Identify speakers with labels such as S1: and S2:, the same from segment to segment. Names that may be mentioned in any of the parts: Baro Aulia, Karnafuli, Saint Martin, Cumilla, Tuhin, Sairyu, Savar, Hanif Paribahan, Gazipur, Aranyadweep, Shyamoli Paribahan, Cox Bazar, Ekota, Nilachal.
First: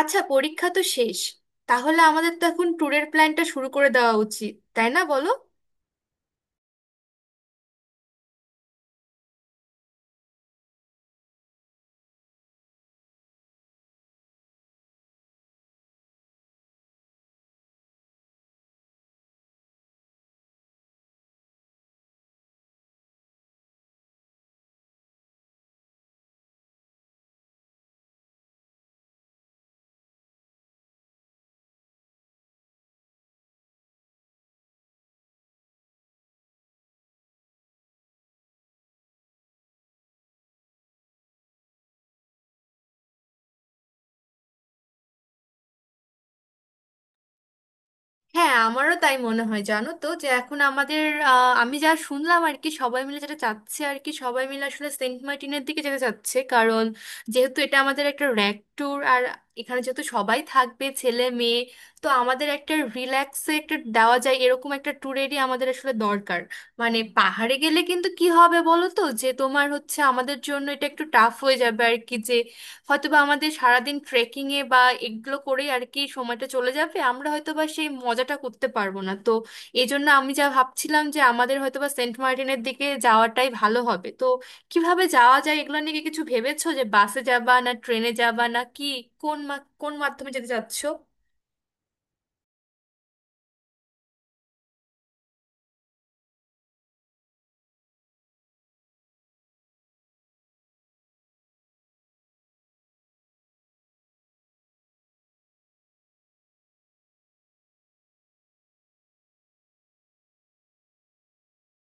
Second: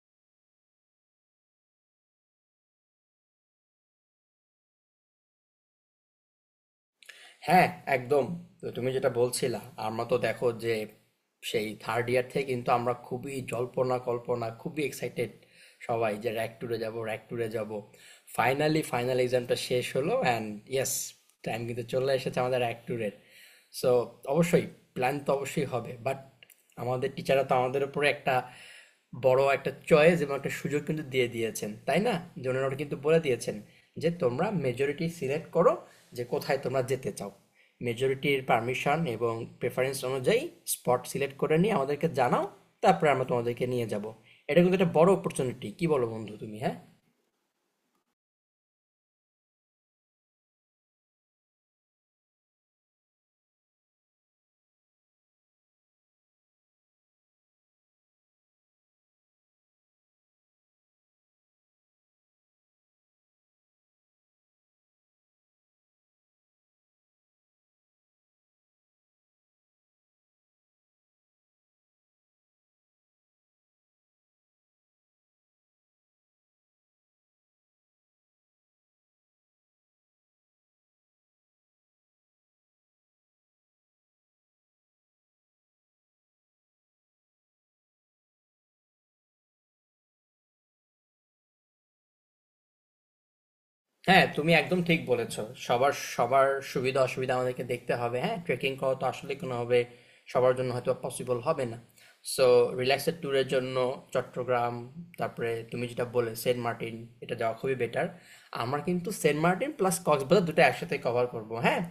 S1: আচ্ছা, পরীক্ষা তো শেষ। তাহলে আমাদের তো এখন ট্যুরের প্ল্যানটা শুরু করে দেওয়া উচিত, তাই না? বলো।
S2: হ্যাঁ, একদম। তো তুমি যেটা বলছিলা, আমরা তো দেখো যে সেই থার্ড ইয়ার থেকে কিন্তু আমরা খুবই জল্পনা কল্পনা, খুবই এক্সাইটেড সবাই যে র্যাক ট্যুরে যাব। ফাইনালি ফাইনাল এক্সামটা শেষ হলো অ্যান্ড ইয়েস, টাইম কিন্তু চলে এসেছে আমাদের র্যাক ট্যুরের। সো অবশ্যই প্ল্যান তো অবশ্যই হবে, বাট আমাদের টিচাররা তো আমাদের উপরে একটা বড় একটা চয়েস এবং একটা সুযোগ কিন্তু দিয়ে দিয়েছেন, তাই না? যে ওনারা কিন্তু বলে দিয়েছেন যে তোমরা মেজরিটি সিলেক্ট করো যে কোথায় তোমরা যেতে চাও, মেজরিটির পারমিশন এবং প্রেফারেন্স অনুযায়ী স্পট সিলেক্ট করে নিয়ে আমাদেরকে জানাও, তারপরে আমরা তোমাদেরকে নিয়ে যাব। এটা কিন্তু একটা বড় অপরচুনিটি, কি বলো বন্ধু তুমি? হ্যাঁ,
S1: হ্যাঁ, আমারও তাই মনে হয়। জানো তো যে এখন আমাদের আমি যা শুনলাম আর কি, সবাই মিলে যেটা চাচ্ছে আর কি, সবাই মিলে আসলে সেন্ট মার্টিনের দিকে যেতে চাচ্ছে। কারণ যেহেতু এটা আমাদের একটা র্যাক ট্যুর, আর এখানে যেহেতু সবাই থাকবে, ছেলে মেয়ে, তো আমাদের একটা রিল্যাক্সে একটা দেওয়া যায় এরকম একটা ট্যুরেরই আমাদের আসলে দরকার। মানে পাহাড়ে গেলে কিন্তু কি হবে বলো তো, যে তোমার হচ্ছে আমাদের জন্য এটা একটু টাফ হয়ে যাবে আর কি। হয়তোবা আমাদের সারাদিন ট্রেকিং এ বা এগুলো করেই আর কি সময়টা চলে যাবে, আমরা হয়তোবা সেই মজাটা করতে পারবো না। তো এই জন্য আমি যা ভাবছিলাম যে আমাদের হয়তোবা সেন্ট মার্টিনের দিকে যাওয়াটাই ভালো হবে। তো কিভাবে যাওয়া যায় এগুলো নিয়ে কি কিছু ভেবেছো? যে বাসে যাবা, না ট্রেনে যাবা, না কি? কোন মাধ্যমে যেতে চাচ্ছো?
S2: হ্যাঁ তুমি একদম ঠিক বলেছো। সবার সবার সুবিধা অসুবিধা আমাদেরকে দেখতে হবে। হ্যাঁ, ট্রেকিং করা তো আসলে কোনোভাবে সবার জন্য হয়তো পসিবল হবে না। সো রিল্যাক্সের ট্যুরের জন্য চট্টগ্রাম, তারপরে তুমি যেটা বলে সেন্ট মার্টিন, এটা যাওয়া খুবই বেটার। আমরা কিন্তু সেন্ট মার্টিন প্লাস কক্সবাজার দুটো একসাথে কভার করব। হ্যাঁ,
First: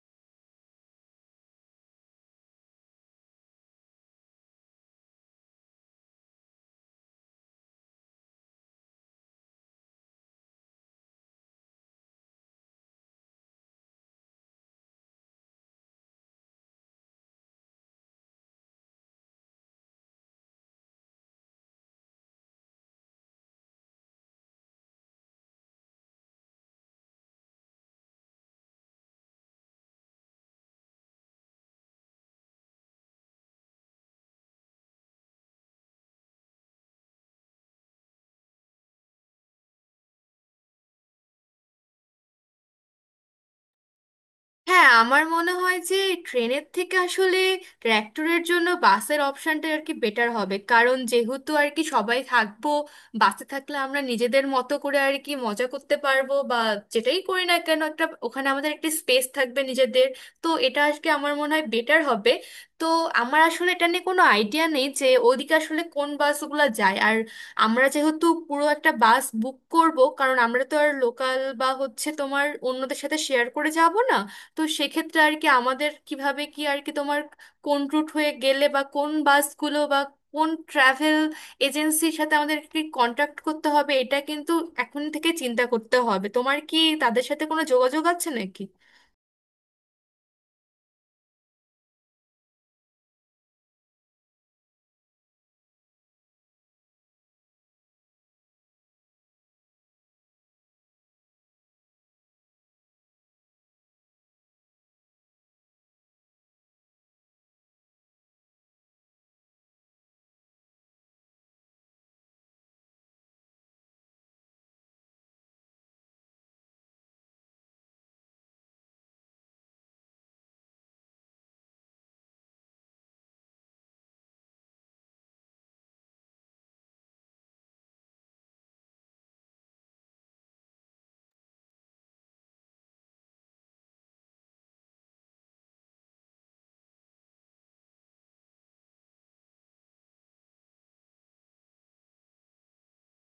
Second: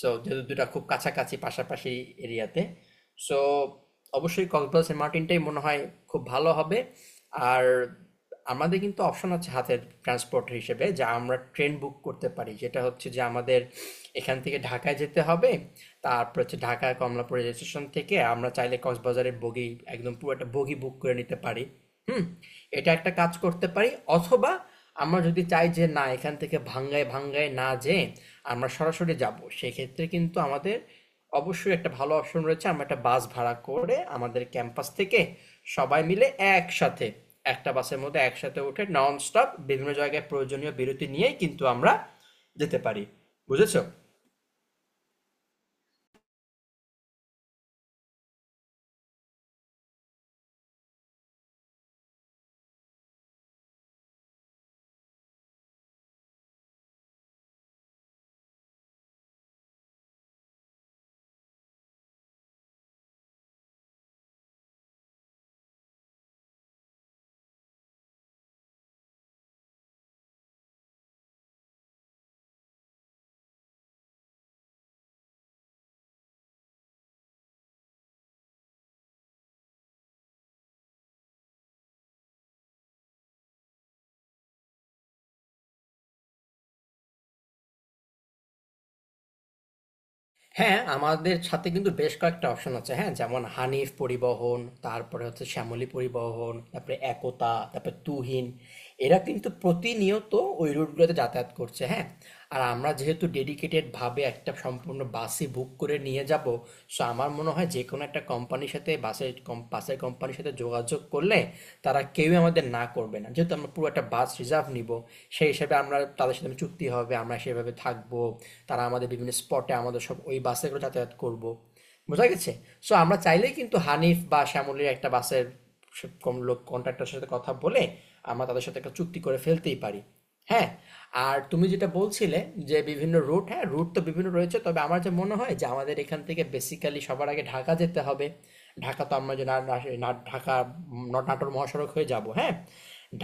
S2: সো যেহেতু দুটা খুব কাছাকাছি পাশাপাশি এরিয়াতে, সো অবশ্যই কক্সবাজার সেন্ট মার্টিনটাই মনে হয় খুব ভালো হবে। আর আমাদের কিন্তু অপশন আছে হাতের ট্রান্সপোর্ট হিসেবে, যা আমরা ট্রেন বুক করতে পারি, যেটা হচ্ছে যে আমাদের এখান থেকে ঢাকায় যেতে হবে, তারপর হচ্ছে ঢাকা কমলাপুর রেল স্টেশন থেকে আমরা চাইলে কক্সবাজারের বগি, একদম পুরো একটা বগি বুক করে নিতে পারি। হুম, এটা একটা কাজ করতে পারি। অথবা আমরা যদি চাই যে না, এখান থেকে ভাঙ্গায় ভাঙ্গায় না যেয়ে আমরা সরাসরি যাব, সেক্ষেত্রে কিন্তু আমাদের অবশ্যই একটা ভালো অপশন রয়েছে। আমরা একটা বাস ভাড়া করে আমাদের ক্যাম্পাস থেকে সবাই মিলে একসাথে একটা বাসের মধ্যে একসাথে উঠে নন স্টপ বিভিন্ন জায়গায় প্রয়োজনীয় বিরতি নিয়েই কিন্তু আমরা যেতে পারি। বুঝেছো?
S1: হ্যাঁ, আমার মনে হয় যে ট্রেনের থেকে আসলে ট্র্যাক্টরের জন্য বাসের অপশনটা আর কি বেটার হবে। কারণ যেহেতু আর কি সবাই থাকবো, বাসে থাকলে আমরা নিজেদের মতো করে আর কি মজা করতে পারবো, বা যেটাই করি না কেন, একটা ওখানে আমাদের একটা স্পেস থাকবে নিজেদের। তো এটা আজকে আমার মনে হয় বেটার হবে। তো আমার আসলে এটা নিয়ে কোনো আইডিয়া নেই যে ওদিকে আসলে কোন বাসগুলো যায়। আর আমরা যেহেতু পুরো একটা বাস বুক করব, কারণ আমরা তো আর লোকাল বা হচ্ছে তোমার অন্যদের সাথে শেয়ার করে যাব না, তো সেক্ষেত্রে আর কি আমাদের কিভাবে কি, আর কি তোমার কোন রুট হয়ে গেলে, বা কোন বাসগুলো, বা কোন ট্রাভেল এজেন্সির সাথে আমাদের কি কন্ট্যাক্ট করতে হবে, এটা কিন্তু এখন থেকে চিন্তা করতে হবে। তোমার কি তাদের সাথে কোনো যোগাযোগ আছে নাকি?
S2: হ্যাঁ, আমাদের সাথে কিন্তু বেশ কয়েকটা অপশন আছে। হ্যাঁ, যেমন হানিফ পরিবহন, তারপরে হচ্ছে শ্যামলী পরিবহন, তারপরে একতা, তারপরে তুহিন। এরা কিন্তু প্রতিনিয়ত ওই রুটগুলোতে যাতায়াত করছে। হ্যাঁ, আর আমরা যেহেতু ডেডিকেটেড ভাবে একটা সম্পূর্ণ বাসই বুক করে নিয়ে যাব, সো আমার মনে হয় যে কোনো একটা কোম্পানির সাথে বাসের কোম্পানির সাথে যোগাযোগ করলে তারা কেউই আমাদের না করবে না, যেহেতু আমরা পুরো একটা বাস রিজার্ভ নিব। সেই হিসাবে আমরা তাদের সাথে চুক্তি হবে, আমরা সেভাবে থাকবো, তারা আমাদের বিভিন্ন স্পটে আমাদের সব ওই বাসে করে যাতায়াত করব। বোঝা গেছে? সো আমরা চাইলেই কিন্তু হানিফ বা শ্যামলীর একটা বাসের সব কম লোক কন্ট্রাক্টরের সাথে কথা বলে আমরা তাদের সাথে একটা চুক্তি করে ফেলতেই পারি। হ্যাঁ, আর তুমি যেটা বলছিলে যে বিভিন্ন রুট, হ্যাঁ, রুট তো বিভিন্ন রয়েছে। তবে আমার যা মনে হয় যে আমাদের এখান থেকে বেসিক্যালি সবার আগে ঢাকা যেতে হবে। ঢাকা তো আমরা যে না না- না- ঢাকা নাটোর মহাসড়ক হয়ে যাব। হ্যাঁ,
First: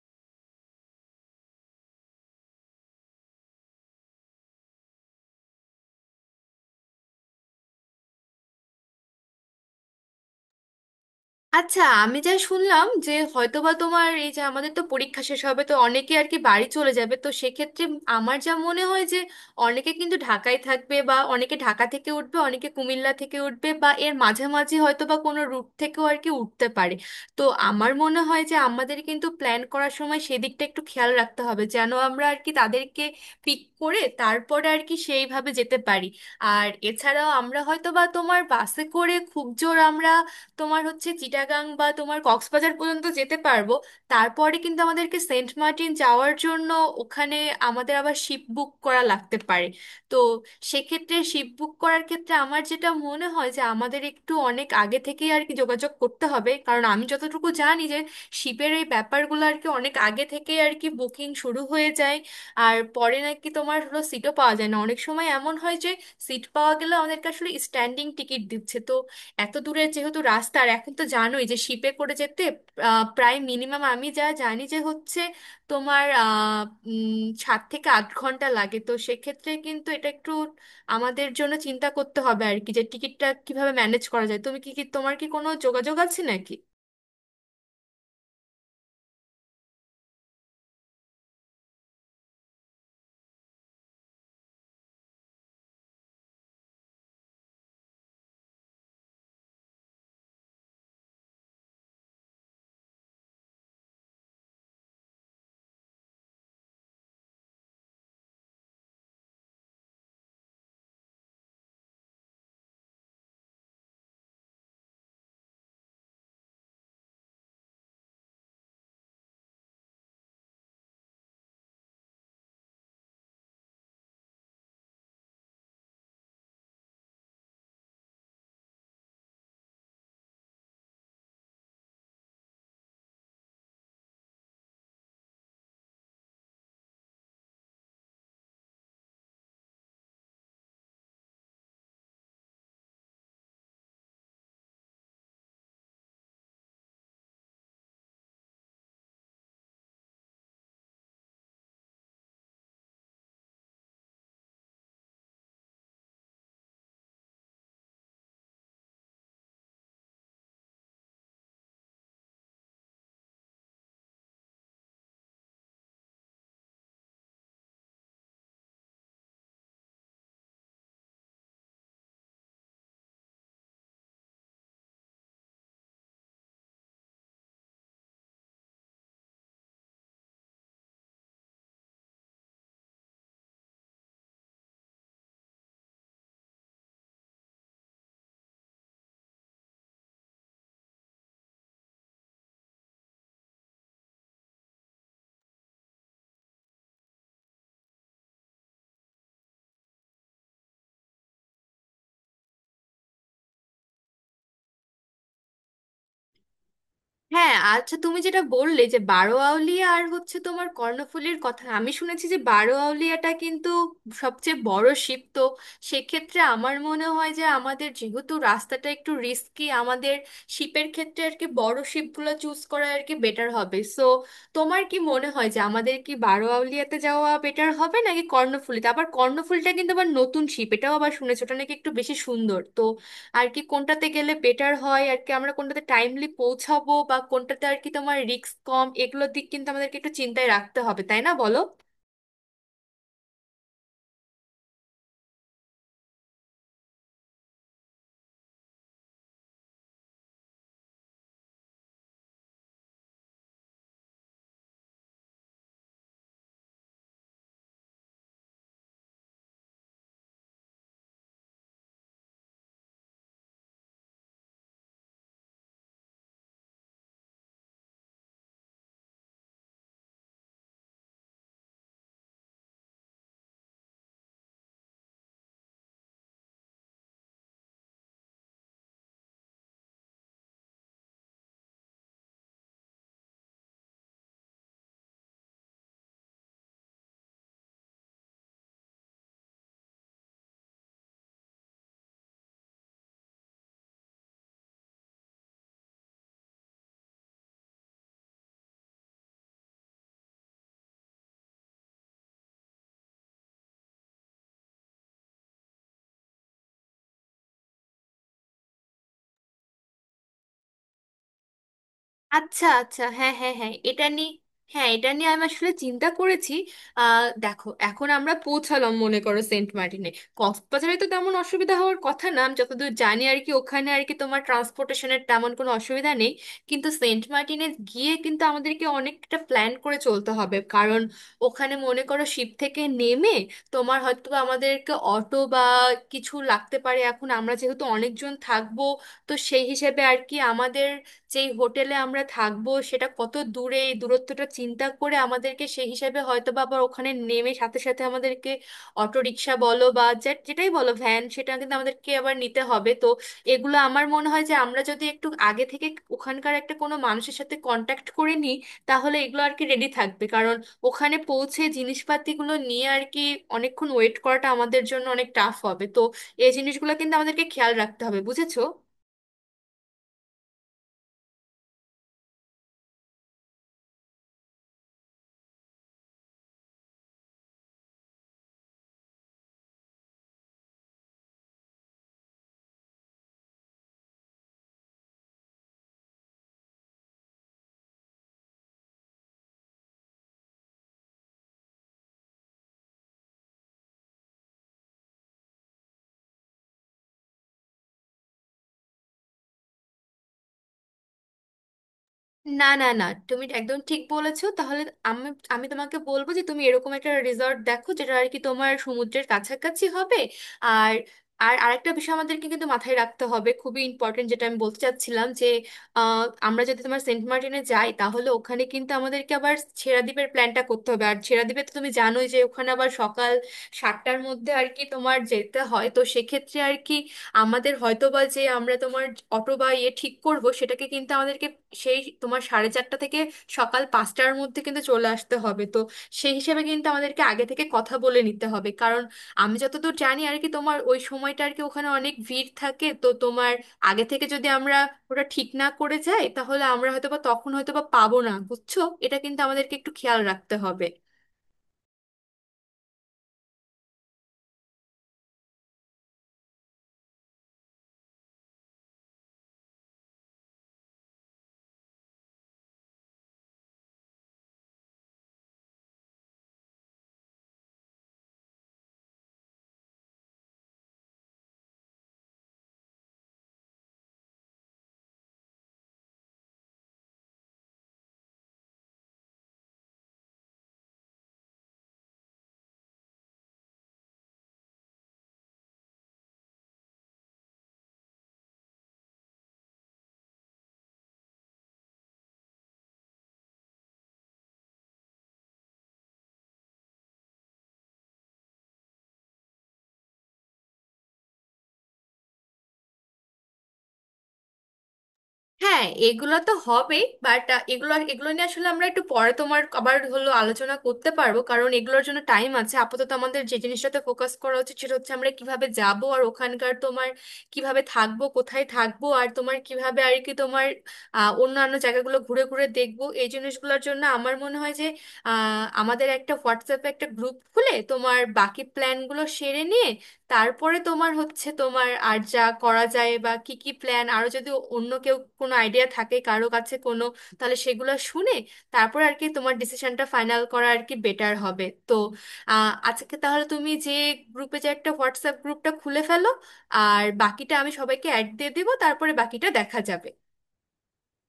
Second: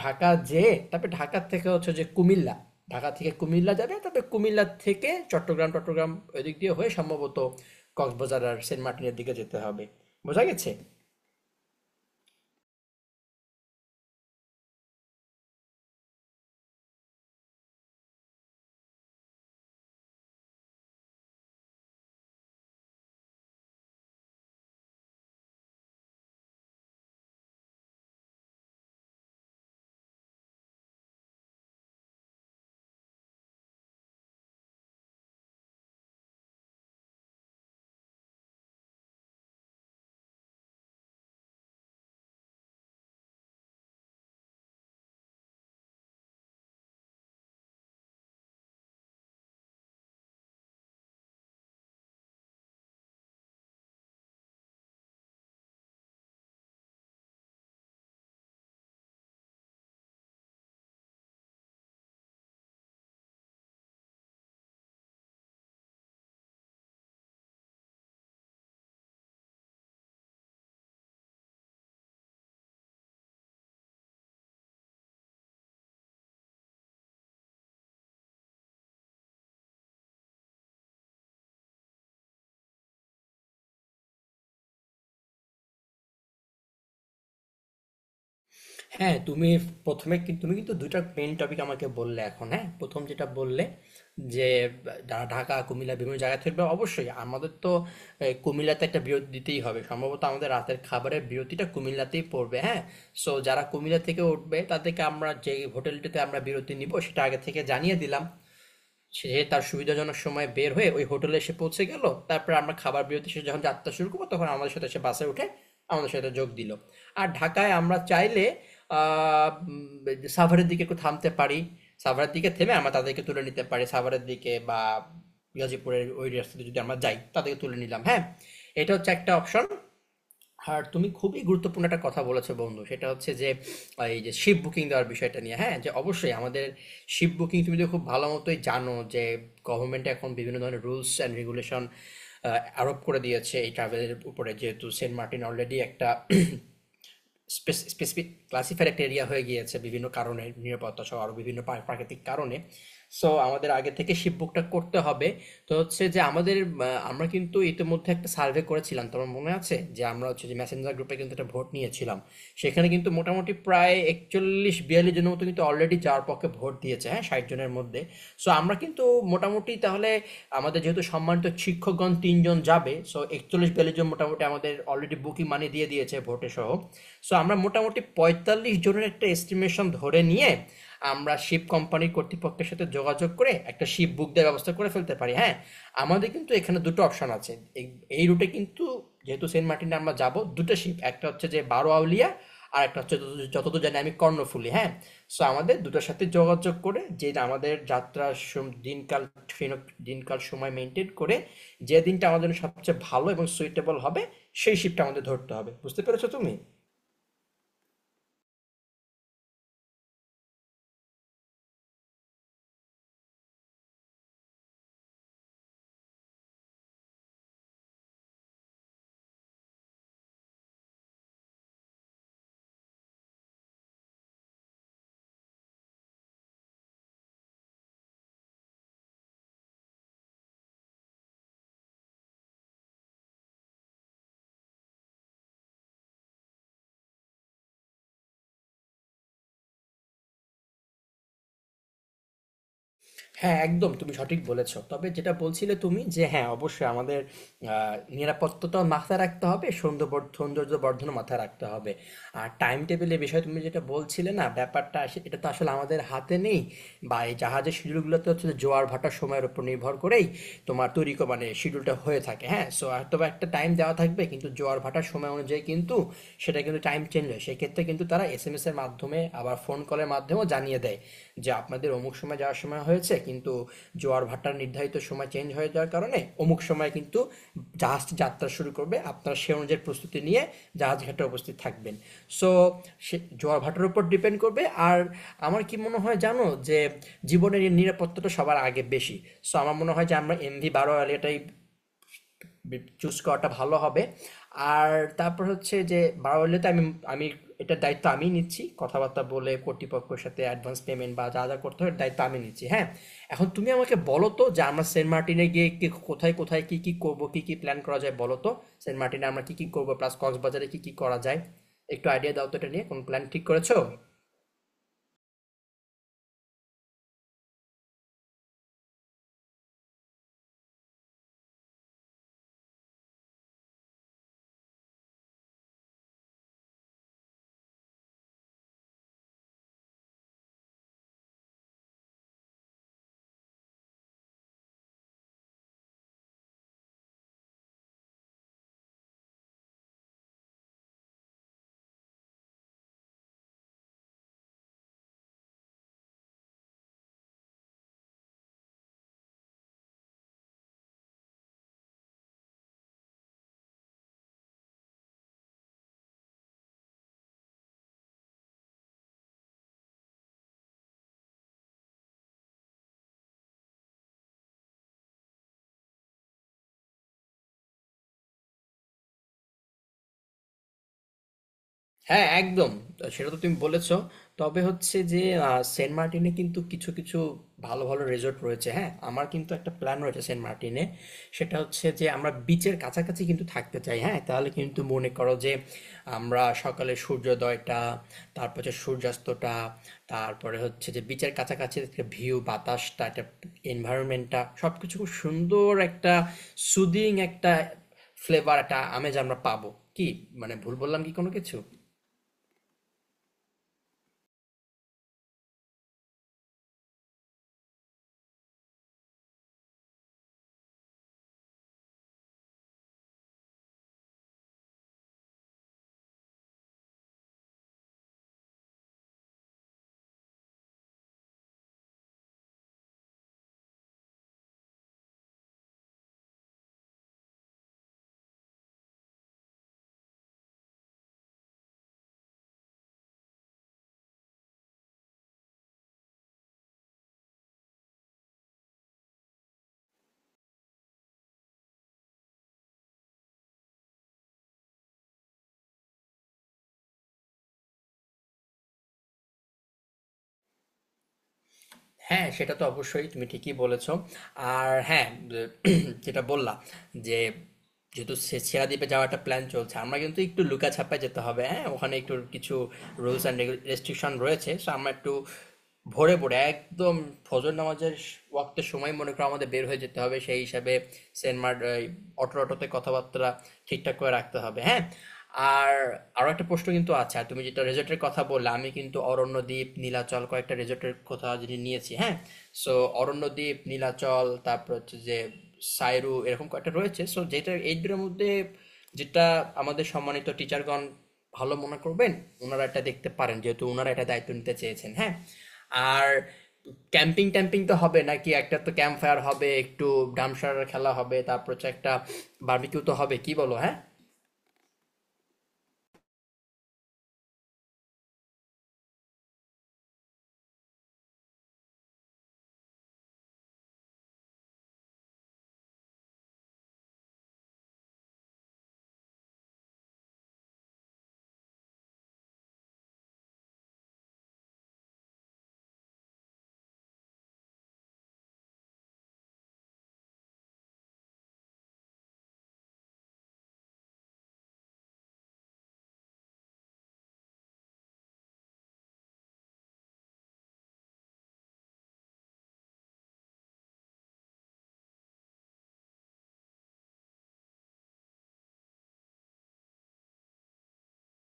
S2: ঢাকা যেয়ে তারপরে ঢাকা থেকে হচ্ছে যে কুমিল্লা, ঢাকা থেকে কুমিল্লা যাবে। তারপরে কুমিল্লা থেকে চট্টগ্রাম চট্টগ্রাম ওই দিক দিয়ে হয়ে সম্ভবত কক্সবাজার আর সেন্ট মার্টিনের দিকে যেতে হবে। বোঝা গেছে?
S1: আচ্ছা, আমি যা শুনলাম যে হয়তোবা তোমার এই যে আমাদের তো পরীক্ষা শেষ হবে, তো অনেকে আর কি বাড়ি চলে যাবে, তো সেক্ষেত্রে আমার যা মনে হয় যে অনেকে কিন্তু ঢাকায় থাকবে, বা অনেকে ঢাকা থেকে উঠবে, অনেকে কুমিল্লা থেকে উঠবে, বা এর মাঝামাঝি হয়তো বা কোনো রুট থেকেও আর কি উঠতে পারে। তো আমার মনে হয় যে আমাদের কিন্তু প্ল্যান করার সময় সেদিকটা একটু খেয়াল রাখতে হবে, যেন আমরা আর কি তাদেরকে পিক করে তারপরে আর কি সেইভাবে যেতে পারি। আর এছাড়াও আমরা হয়তো বা তোমার বাসে করে খুব জোর আমরা তোমার হচ্ছে চিটাগাং বা তোমার কক্সবাজার পর্যন্ত যেতে পারবো। তারপরে কিন্তু আমাদেরকে সেন্ট মার্টিন যাওয়ার জন্য ওখানে আমাদের আবার শিপ বুক করা লাগতে পারে। তো সেক্ষেত্রে শিপ বুক করার ক্ষেত্রে আমার যেটা মনে হয় যে আমাদের একটু অনেক আগে থেকেই আর কি যোগাযোগ করতে হবে। কারণ আমি যতটুকু জানি যে শিপের এই ব্যাপারগুলো আর কি অনেক আগে থেকেই আর কি বুকিং শুরু হয়ে যায়। আর পরে নাকি তোমার হলো সিটও পাওয়া যায় না। অনেক সময় এমন হয় যে সিট পাওয়া গেলে আমাদেরকে আসলে স্ট্যান্ডিং টিকিট দিচ্ছে। তো এত দূরের যেহেতু রাস্তা, আর এখন তো জানোই যে শিপে করে যেতে প্রায় মিনিমাম আমি যা জানি যে হচ্ছে তোমার 7 থেকে 8 ঘন্টা লাগে। তো সেক্ষেত্রে কিন্তু এটা একটু আমাদের জন্য চিন্তা করতে হবে আর কি, যে টিকিটটা কিভাবে ম্যানেজ করা যায়। তুমি কি কি তোমার কি কোনো যোগাযোগ আছে নাকি?
S2: হ্যাঁ, তুমি তুমি কিন্তু দুইটা মেইন টপিক আমাকে বললে এখন। হ্যাঁ, প্রথম যেটা বললে যে ঢাকা কুমিল্লা বিভিন্ন জায়গা থেকে, বা অবশ্যই আমাদের তো কুমিল্লাতে একটা বিরতি দিতেই হবে, সম্ভবত আমাদের রাতের খাবারের বিরতিটা কুমিল্লাতেই পড়বে। হ্যাঁ, সো যারা কুমিল্লা থেকে উঠবে তাদেরকে আমরা যে হোটেলটিতে আমরা বিরতি নিব সেটা আগে থেকে জানিয়ে দিলাম, সে তার সুবিধাজনক সময়ে বের হয়ে ওই হোটেলে এসে পৌঁছে গেল। তারপরে আমরা খাবার বিরতি শেষে যখন যাত্রা শুরু করবো তখন আমাদের সাথে সে বাসে উঠে আমাদের সাথে যোগ দিল। আর ঢাকায় আমরা চাইলে সাভারের দিকে একটু থামতে পারি, সাভারের দিকে থেমে আমরা তাদেরকে তুলে নিতে পারি সাভারের দিকে, বা গাজীপুরের ওই রাস্তাতে যদি আমরা যাই তাদেরকে তুলে নিলাম। হ্যাঁ, এটা হচ্ছে একটা অপশন। আর তুমি খুবই গুরুত্বপূর্ণ একটা কথা বলেছো বন্ধু, সেটা হচ্ছে যে এই যে শিপ বুকিং দেওয়ার বিষয়টা নিয়ে। হ্যাঁ, যে অবশ্যই আমাদের শিপ বুকিং, তুমি তো খুব ভালো মতোই জানো যে গভর্নমেন্ট এখন বিভিন্ন ধরনের রুলস অ্যান্ড রেগুলেশন আরোপ করে দিয়েছে এই ট্রাভেলের উপরে, যেহেতু সেন্ট মার্টিন অলরেডি একটা স্পেসিফিক ক্লাসিফাইড একটা এরিয়া হয়ে গিয়েছে বিভিন্ন কারণে, নিরাপত্তা সহ আরও বিভিন্ন প্রাকৃতিক কারণে। সো আমাদের আগে থেকে শিপ বুকটা করতে হবে। তো হচ্ছে যে আমাদের, আমরা কিন্তু ইতিমধ্যে একটা সার্ভে করেছিলাম, তোমার মনে আছে, যে আমরা হচ্ছে যে মেসেঞ্জার গ্রুপে কিন্তু একটা ভোট নিয়েছিলাম। সেখানে কিন্তু মোটামুটি প্রায় 41 42 জনের মতো কিন্তু অলরেডি যাওয়ার পক্ষে ভোট দিয়েছে। হ্যাঁ, 60 জনের মধ্যে। সো আমরা কিন্তু মোটামুটি তাহলে, আমাদের যেহেতু সম্মানিত শিক্ষকগণ 3 জন যাবে, সো 41 42 জন মোটামুটি আমাদের অলরেডি বুকিং মানি দিয়ে দিয়েছে ভোটে সহ। সো আমরা মোটামুটি 45 জনের একটা এস্টিমেশন ধরে নিয়ে আমরা শিপ কোম্পানির কর্তৃপক্ষের সাথে যোগাযোগ করে একটা শিপ বুক দেওয়ার ব্যবস্থা করে ফেলতে পারি। হ্যাঁ, আমাদের কিন্তু এখানে দুটো অপশন আছে। এই এই রুটে কিন্তু, যেহেতু সেন্ট মার্টিনে আমরা যাব, দুটো শিপ, একটা হচ্ছে যে বারো আউলিয়া, আর একটা হচ্ছে যতদূর জানি আমি কর্ণফুলি। হ্যাঁ, সো আমাদের দুটোর সাথে যোগাযোগ করে যে আমাদের যাত্রার দিনকাল সময় মেনটেন করে যে দিনটা আমাদের জন্য সবচেয়ে ভালো এবং সুইটেবল হবে সেই শিপটা আমাদের ধরতে হবে। বুঝতে পেরেছো তুমি?
S1: হ্যাঁ, আচ্ছা, তুমি যেটা বললে যে বারোয়াউলিয়া আর হচ্ছে তোমার কর্ণফুলীর কথা, আমি শুনেছি যে বারোয়াউলিয়াটা কিন্তু সবচেয়ে বড় শিপ। তো সেক্ষেত্রে আমার মনে হয় যে আমাদের যেহেতু রাস্তাটা একটু রিস্কি, আমাদের শিপের ক্ষেত্রে আর কি বড় শিপগুলো চুজ করা আর কি বেটার হবে। সো তোমার কি মনে হয় যে আমাদের কি বারোয়াউলিয়াতে যাওয়া বেটার হবে নাকি কর্ণফুলীতে? আবার কর্ণফুলীটা কিন্তু আবার নতুন শিপ, এটাও আবার শুনেছো ওটা নাকি একটু বেশি সুন্দর। তো আর কি কোনটাতে গেলে বেটার হয় আর কি, আমরা কোনটাতে টাইমলি পৌঁছাবো বা কোনটাতে আর কি তোমার রিস্ক কম, এগুলোর দিক কিন্তু আমাদেরকে একটু চিন্তায় রাখতে হবে, তাই না? বলো।
S2: হ্যাঁ, একদম, তুমি সঠিক বলেছ। তবে যেটা বলছিলে তুমি যে হ্যাঁ, অবশ্যই আমাদের আ নিরাপত্তাটাও মাথায় রাখতে হবে, সৌন্দর্যবর্ধনও মাথায় রাখতে হবে। আর টাইম টেবিলের বিষয়ে তুমি যেটা বলছিলে না, ব্যাপারটা আসে, এটা তো আসলে আমাদের হাতে নেই, বা এই জাহাজের শিডিউলগুলো তো হচ্ছে জোয়ার ভাটার সময়ের উপর নির্ভর করেই তোমার মানে শিডিউলটা হয়ে থাকে। হ্যাঁ, সো হয়তো বা একটা টাইম দেওয়া থাকবে কিন্তু জোয়ার ভাটার সময় অনুযায়ী কিন্তু সেটা কিন্তু টাইম চেঞ্জ হয়, সেক্ষেত্রে কিন্তু তারা এস এম এস এর মাধ্যমে আবার ফোন কলের মাধ্যমেও জানিয়ে দেয় যে আপনাদের অমুক সময় যাওয়ার সময় হয়েছে, কিন্তু জোয়ার ভাটার নির্ধারিত সময় চেঞ্জ হয়ে যাওয়ার কারণে অমুক সময় কিন্তু জাহাজটি যাত্রা শুরু করবে, আপনারা সে অনুযায়ী প্রস্তুতি নিয়ে জাহাজ ঘাটে উপস্থিত থাকবেন। সো সে জোয়ার ভাটার উপর ডিপেন্ড করবে। আর আমার কি মনে হয় জানো, যে জীবনের এই নিরাপত্তাটা সবার আগে বেশি। সো আমার মনে হয় যে আমরা এমভি বারো, এটাই চুজ করাটা ভালো হবে। আর তারপর হচ্ছে যে বারোয়ারিতে আমি আমি এটার দায়িত্ব আমি নিচ্ছি, কথাবার্তা বলে কর্তৃপক্ষের সাথে অ্যাডভান্স পেমেন্ট বা যা যা করতে হয় এর দায়িত্ব আমি নিচ্ছি। হ্যাঁ, এখন তুমি আমাকে বলো তো যে আমরা সেন্ট মার্টিনে গিয়ে কি কোথায় কোথায় কি কি করব, কি কি প্ল্যান করা যায় বলো তো? সেন্ট মার্টিনে আমরা কি কি করব প্লাস কক্সবাজারে কি কি করা যায়, একটু আইডিয়া দাও তো,
S1: আচ্ছা,
S2: এটা নিয়ে কোন
S1: আচ্ছা,
S2: প্ল্যান
S1: হ্যাঁ
S2: ঠিক
S1: হ্যাঁ হ্যাঁ,
S2: করেছো?
S1: এটা নিয়ে হ্যাঁ, এটা নিয়ে আমি আসলে চিন্তা করেছি। দেখো, এখন আমরা পৌঁছালাম মনে করো সেন্ট মার্টিনে। কক্সবাজারে তো তেমন অসুবিধা হওয়ার কথা না, আমি যতদূর জানি আর কি ওখানে আর কি তোমার ট্রান্সপোর্টেশনের তেমন কোনো অসুবিধা নেই। কিন্তু সেন্ট মার্টিনে গিয়ে কিন্তু আমাদেরকে অনেকটা প্ল্যান করে চলতে হবে। কারণ ওখানে মনে করো শিপ থেকে নেমে তোমার হয়তো বা আমাদেরকে অটো বা কিছু লাগতে পারে। এখন আমরা যেহেতু অনেকজন থাকবো, তো সেই হিসেবে আর কি আমাদের যেই হোটেলে আমরা থাকবো সেটা কত দূরে, এই দূরত্বটা চিন্তা করে আমাদেরকে সেই হিসাবে হয়তো বা আবার ওখানে নেমে সাথে সাথে আমাদেরকে অটো রিক্সা বলো বা যেটাই বলো, ভ্যান, সেটা কিন্তু আমাদেরকে আবার নিতে হবে। তো এগুলো আমার মনে হয় যে আমরা যদি একটু আগে থেকে ওখানকার একটা কোনো মানুষের সাথে কন্ট্যাক্ট করে নিই, তাহলে এগুলো আর কি রেডি থাকবে। কারণ ওখানে পৌঁছে জিনিসপাতিগুলো নিয়ে আর কি অনেকক্ষণ ওয়েট করাটা আমাদের জন্য অনেক টাফ হবে। তো এই জিনিসগুলো কিন্তু আমাদেরকে খেয়াল রাখতে হবে, বুঝেছো?
S2: হ্যাঁ, একদম, সেটা তো তুমি বলেছো। তবে হচ্ছে যে সেন্ট মার্টিনে কিন্তু কিছু কিছু ভালো ভালো রিসোর্ট রয়েছে। হ্যাঁ, আমার কিন্তু একটা প্ল্যান রয়েছে সেন্ট মার্টিনে, সেটা হচ্ছে যে আমরা বিচের কাছাকাছি কিন্তু থাকতে চাই। হ্যাঁ, তাহলে কিন্তু মনে করো যে আমরা সকালে সূর্যোদয়টা, তারপর হচ্ছে সূর্যাস্তটা, তারপরে হচ্ছে যে বিচের কাছাকাছি একটা ভিউ, বাতাসটা, একটা এনভায়রনমেন্টটা সবকিছু খুব সুন্দর একটা সুদিং একটা ফ্লেভার, একটা আমেজ আমরা পাবো। কি, মানে ভুল বললাম কি কোনো কিছু?
S1: না না না, তুমি একদম ঠিক বলেছো। তাহলে আমি আমি তোমাকে বলবো যে তুমি এরকম একটা রিসর্ট দেখো যেটা আর কি তোমার সমুদ্রের কাছাকাছি হবে। আর আর আরেকটা বিষয় আমাদেরকে কিন্তু মাথায় রাখতে হবে, খুবই ইম্পর্টেন্ট, যেটা আমি বলতে চাচ্ছিলাম যে আহ, আমরা যদি তোমার সেন্ট মার্টিনে যাই তাহলে ওখানে কিন্তু আমাদেরকে আবার ছেড়া দ্বীপের প্ল্যানটা করতে হবে। আর ছেড়া দ্বীপে তো তুমি জানোই যে ওখানে আবার সকাল 7টার মধ্যে আর কি তোমার যেতে হয়। তো সেক্ষেত্রে আর কি আমাদের হয়তো বা যে আমরা তোমার অটো বা ইয়ে ঠিক করব সেটাকে কিন্তু আমাদেরকে সেই তোমার সাড়ে 4টা থেকে সকাল 5টার মধ্যে কিন্তু চলে আসতে হবে। তো সেই হিসেবে কিন্তু আমাদেরকে আগে থেকে কথা বলে নিতে হবে। কারণ আমি যতদূর জানি আর কি তোমার ওই সময়টা আর কি ওখানে অনেক ভিড় থাকে। তো তোমার আগে থেকে যদি আমরা ওটা ঠিক না করে যাই তাহলে আমরা হয়তো বা তখন হয়তো বা পাবো না, বুঝছো? এটা কিন্তু আমাদেরকে একটু খেয়াল রাখতে হবে।
S2: হ্যাঁ, সেটা তো অবশ্যই তুমি ঠিকই বলেছ। আর হ্যাঁ, যে যেটা বললা যে যেহেতু সে সেরা দ্বীপে যাওয়ার একটা প্ল্যান চলছে, আমরা কিন্তু একটু লুকাছাপায় যেতে হবে, হ্যাঁ? ওখানে একটু কিছু রুলস অ্যান্ড রেস্ট্রিকশন রয়েছে। সো আমরা একটু ভোরে ভোরে একদম ফজর নামাজের ওয়াক্তের সময় মনে করো আমাদের বের হয়ে যেতে হবে। সেই হিসাবে সেন্ট মার্ট, অটোতে কথাবার্তা ঠিকঠাক করে রাখতে হবে। হ্যাঁ, আর আরো একটা প্রশ্ন কিন্তু আছে। আর তুমি যেটা রেজর্টের কথা বললে, আমি কিন্তু অরণ্যদ্বীপ, নীলাচল, কয়েকটা রেজর্টের কথা যদি নিয়েছি। হ্যাঁ, সো অরণ্যদ্বীপ, নীলাচল, তারপর হচ্ছে যে সাইরু, এরকম কয়েকটা রয়েছে। সো যেটা এই দুটোর মধ্যে যেটা আমাদের সম্মানিত টিচারগণ ভালো মনে করবেন, ওনারা এটা দেখতে পারেন, যেহেতু ওনারা এটা দায়িত্ব নিতে চেয়েছেন। হ্যাঁ, আর ক্যাম্পিং ট্যাম্পিং তো হবে নাকি? একটা তো ক্যাম্প ফায়ার হবে, একটু ডামসার খেলা হবে, তারপর হচ্ছে একটা বার্বিকিউ তো হবে, কি বলো? হ্যাঁ।
S1: হ্যাঁ, এগুলো তো হবেই, বাট এগুলো এগুলো নিয়ে আসলে আমরা একটু পরে তোমার আবার হলো আলোচনা করতে পারবো। কারণ এগুলোর জন্য টাইম আছে। আপাতত আমাদের যে জিনিসটাতে ফোকাস করা উচিত সেটা হচ্ছে আমরা কিভাবে যাব, আর ওখানকার তোমার কিভাবে থাকবো, কোথায় থাকবো, আর তোমার কিভাবে আর কি তোমার অন্যান্য জায়গাগুলো ঘুরে ঘুরে দেখবো। এই জিনিসগুলোর জন্য আমার মনে হয় যে আমাদের একটা হোয়াটসঅ্যাপে একটা গ্রুপ খুলে তোমার বাকি প্ল্যানগুলো সেরে নিয়ে তারপরে তোমার হচ্ছে তোমার আর যা করা যায় বা কি কি প্ল্যান আরো, যদি অন্য কেউ কোনো আইডিয়া থাকে কারো কাছে কোনো, তাহলে সেগুলো শুনে তারপর আর কি তোমার ডিসিশনটা ফাইনাল করা আর কি বেটার হবে। তো আজকে তাহলে তুমি যে গ্রুপে যে একটা হোয়াটসঅ্যাপ গ্রুপটা খুলে ফেলো, আর বাকিটা আমি সবাইকে অ্যাড দিয়ে দেবো। তারপরে বাকিটা দেখা যাবে।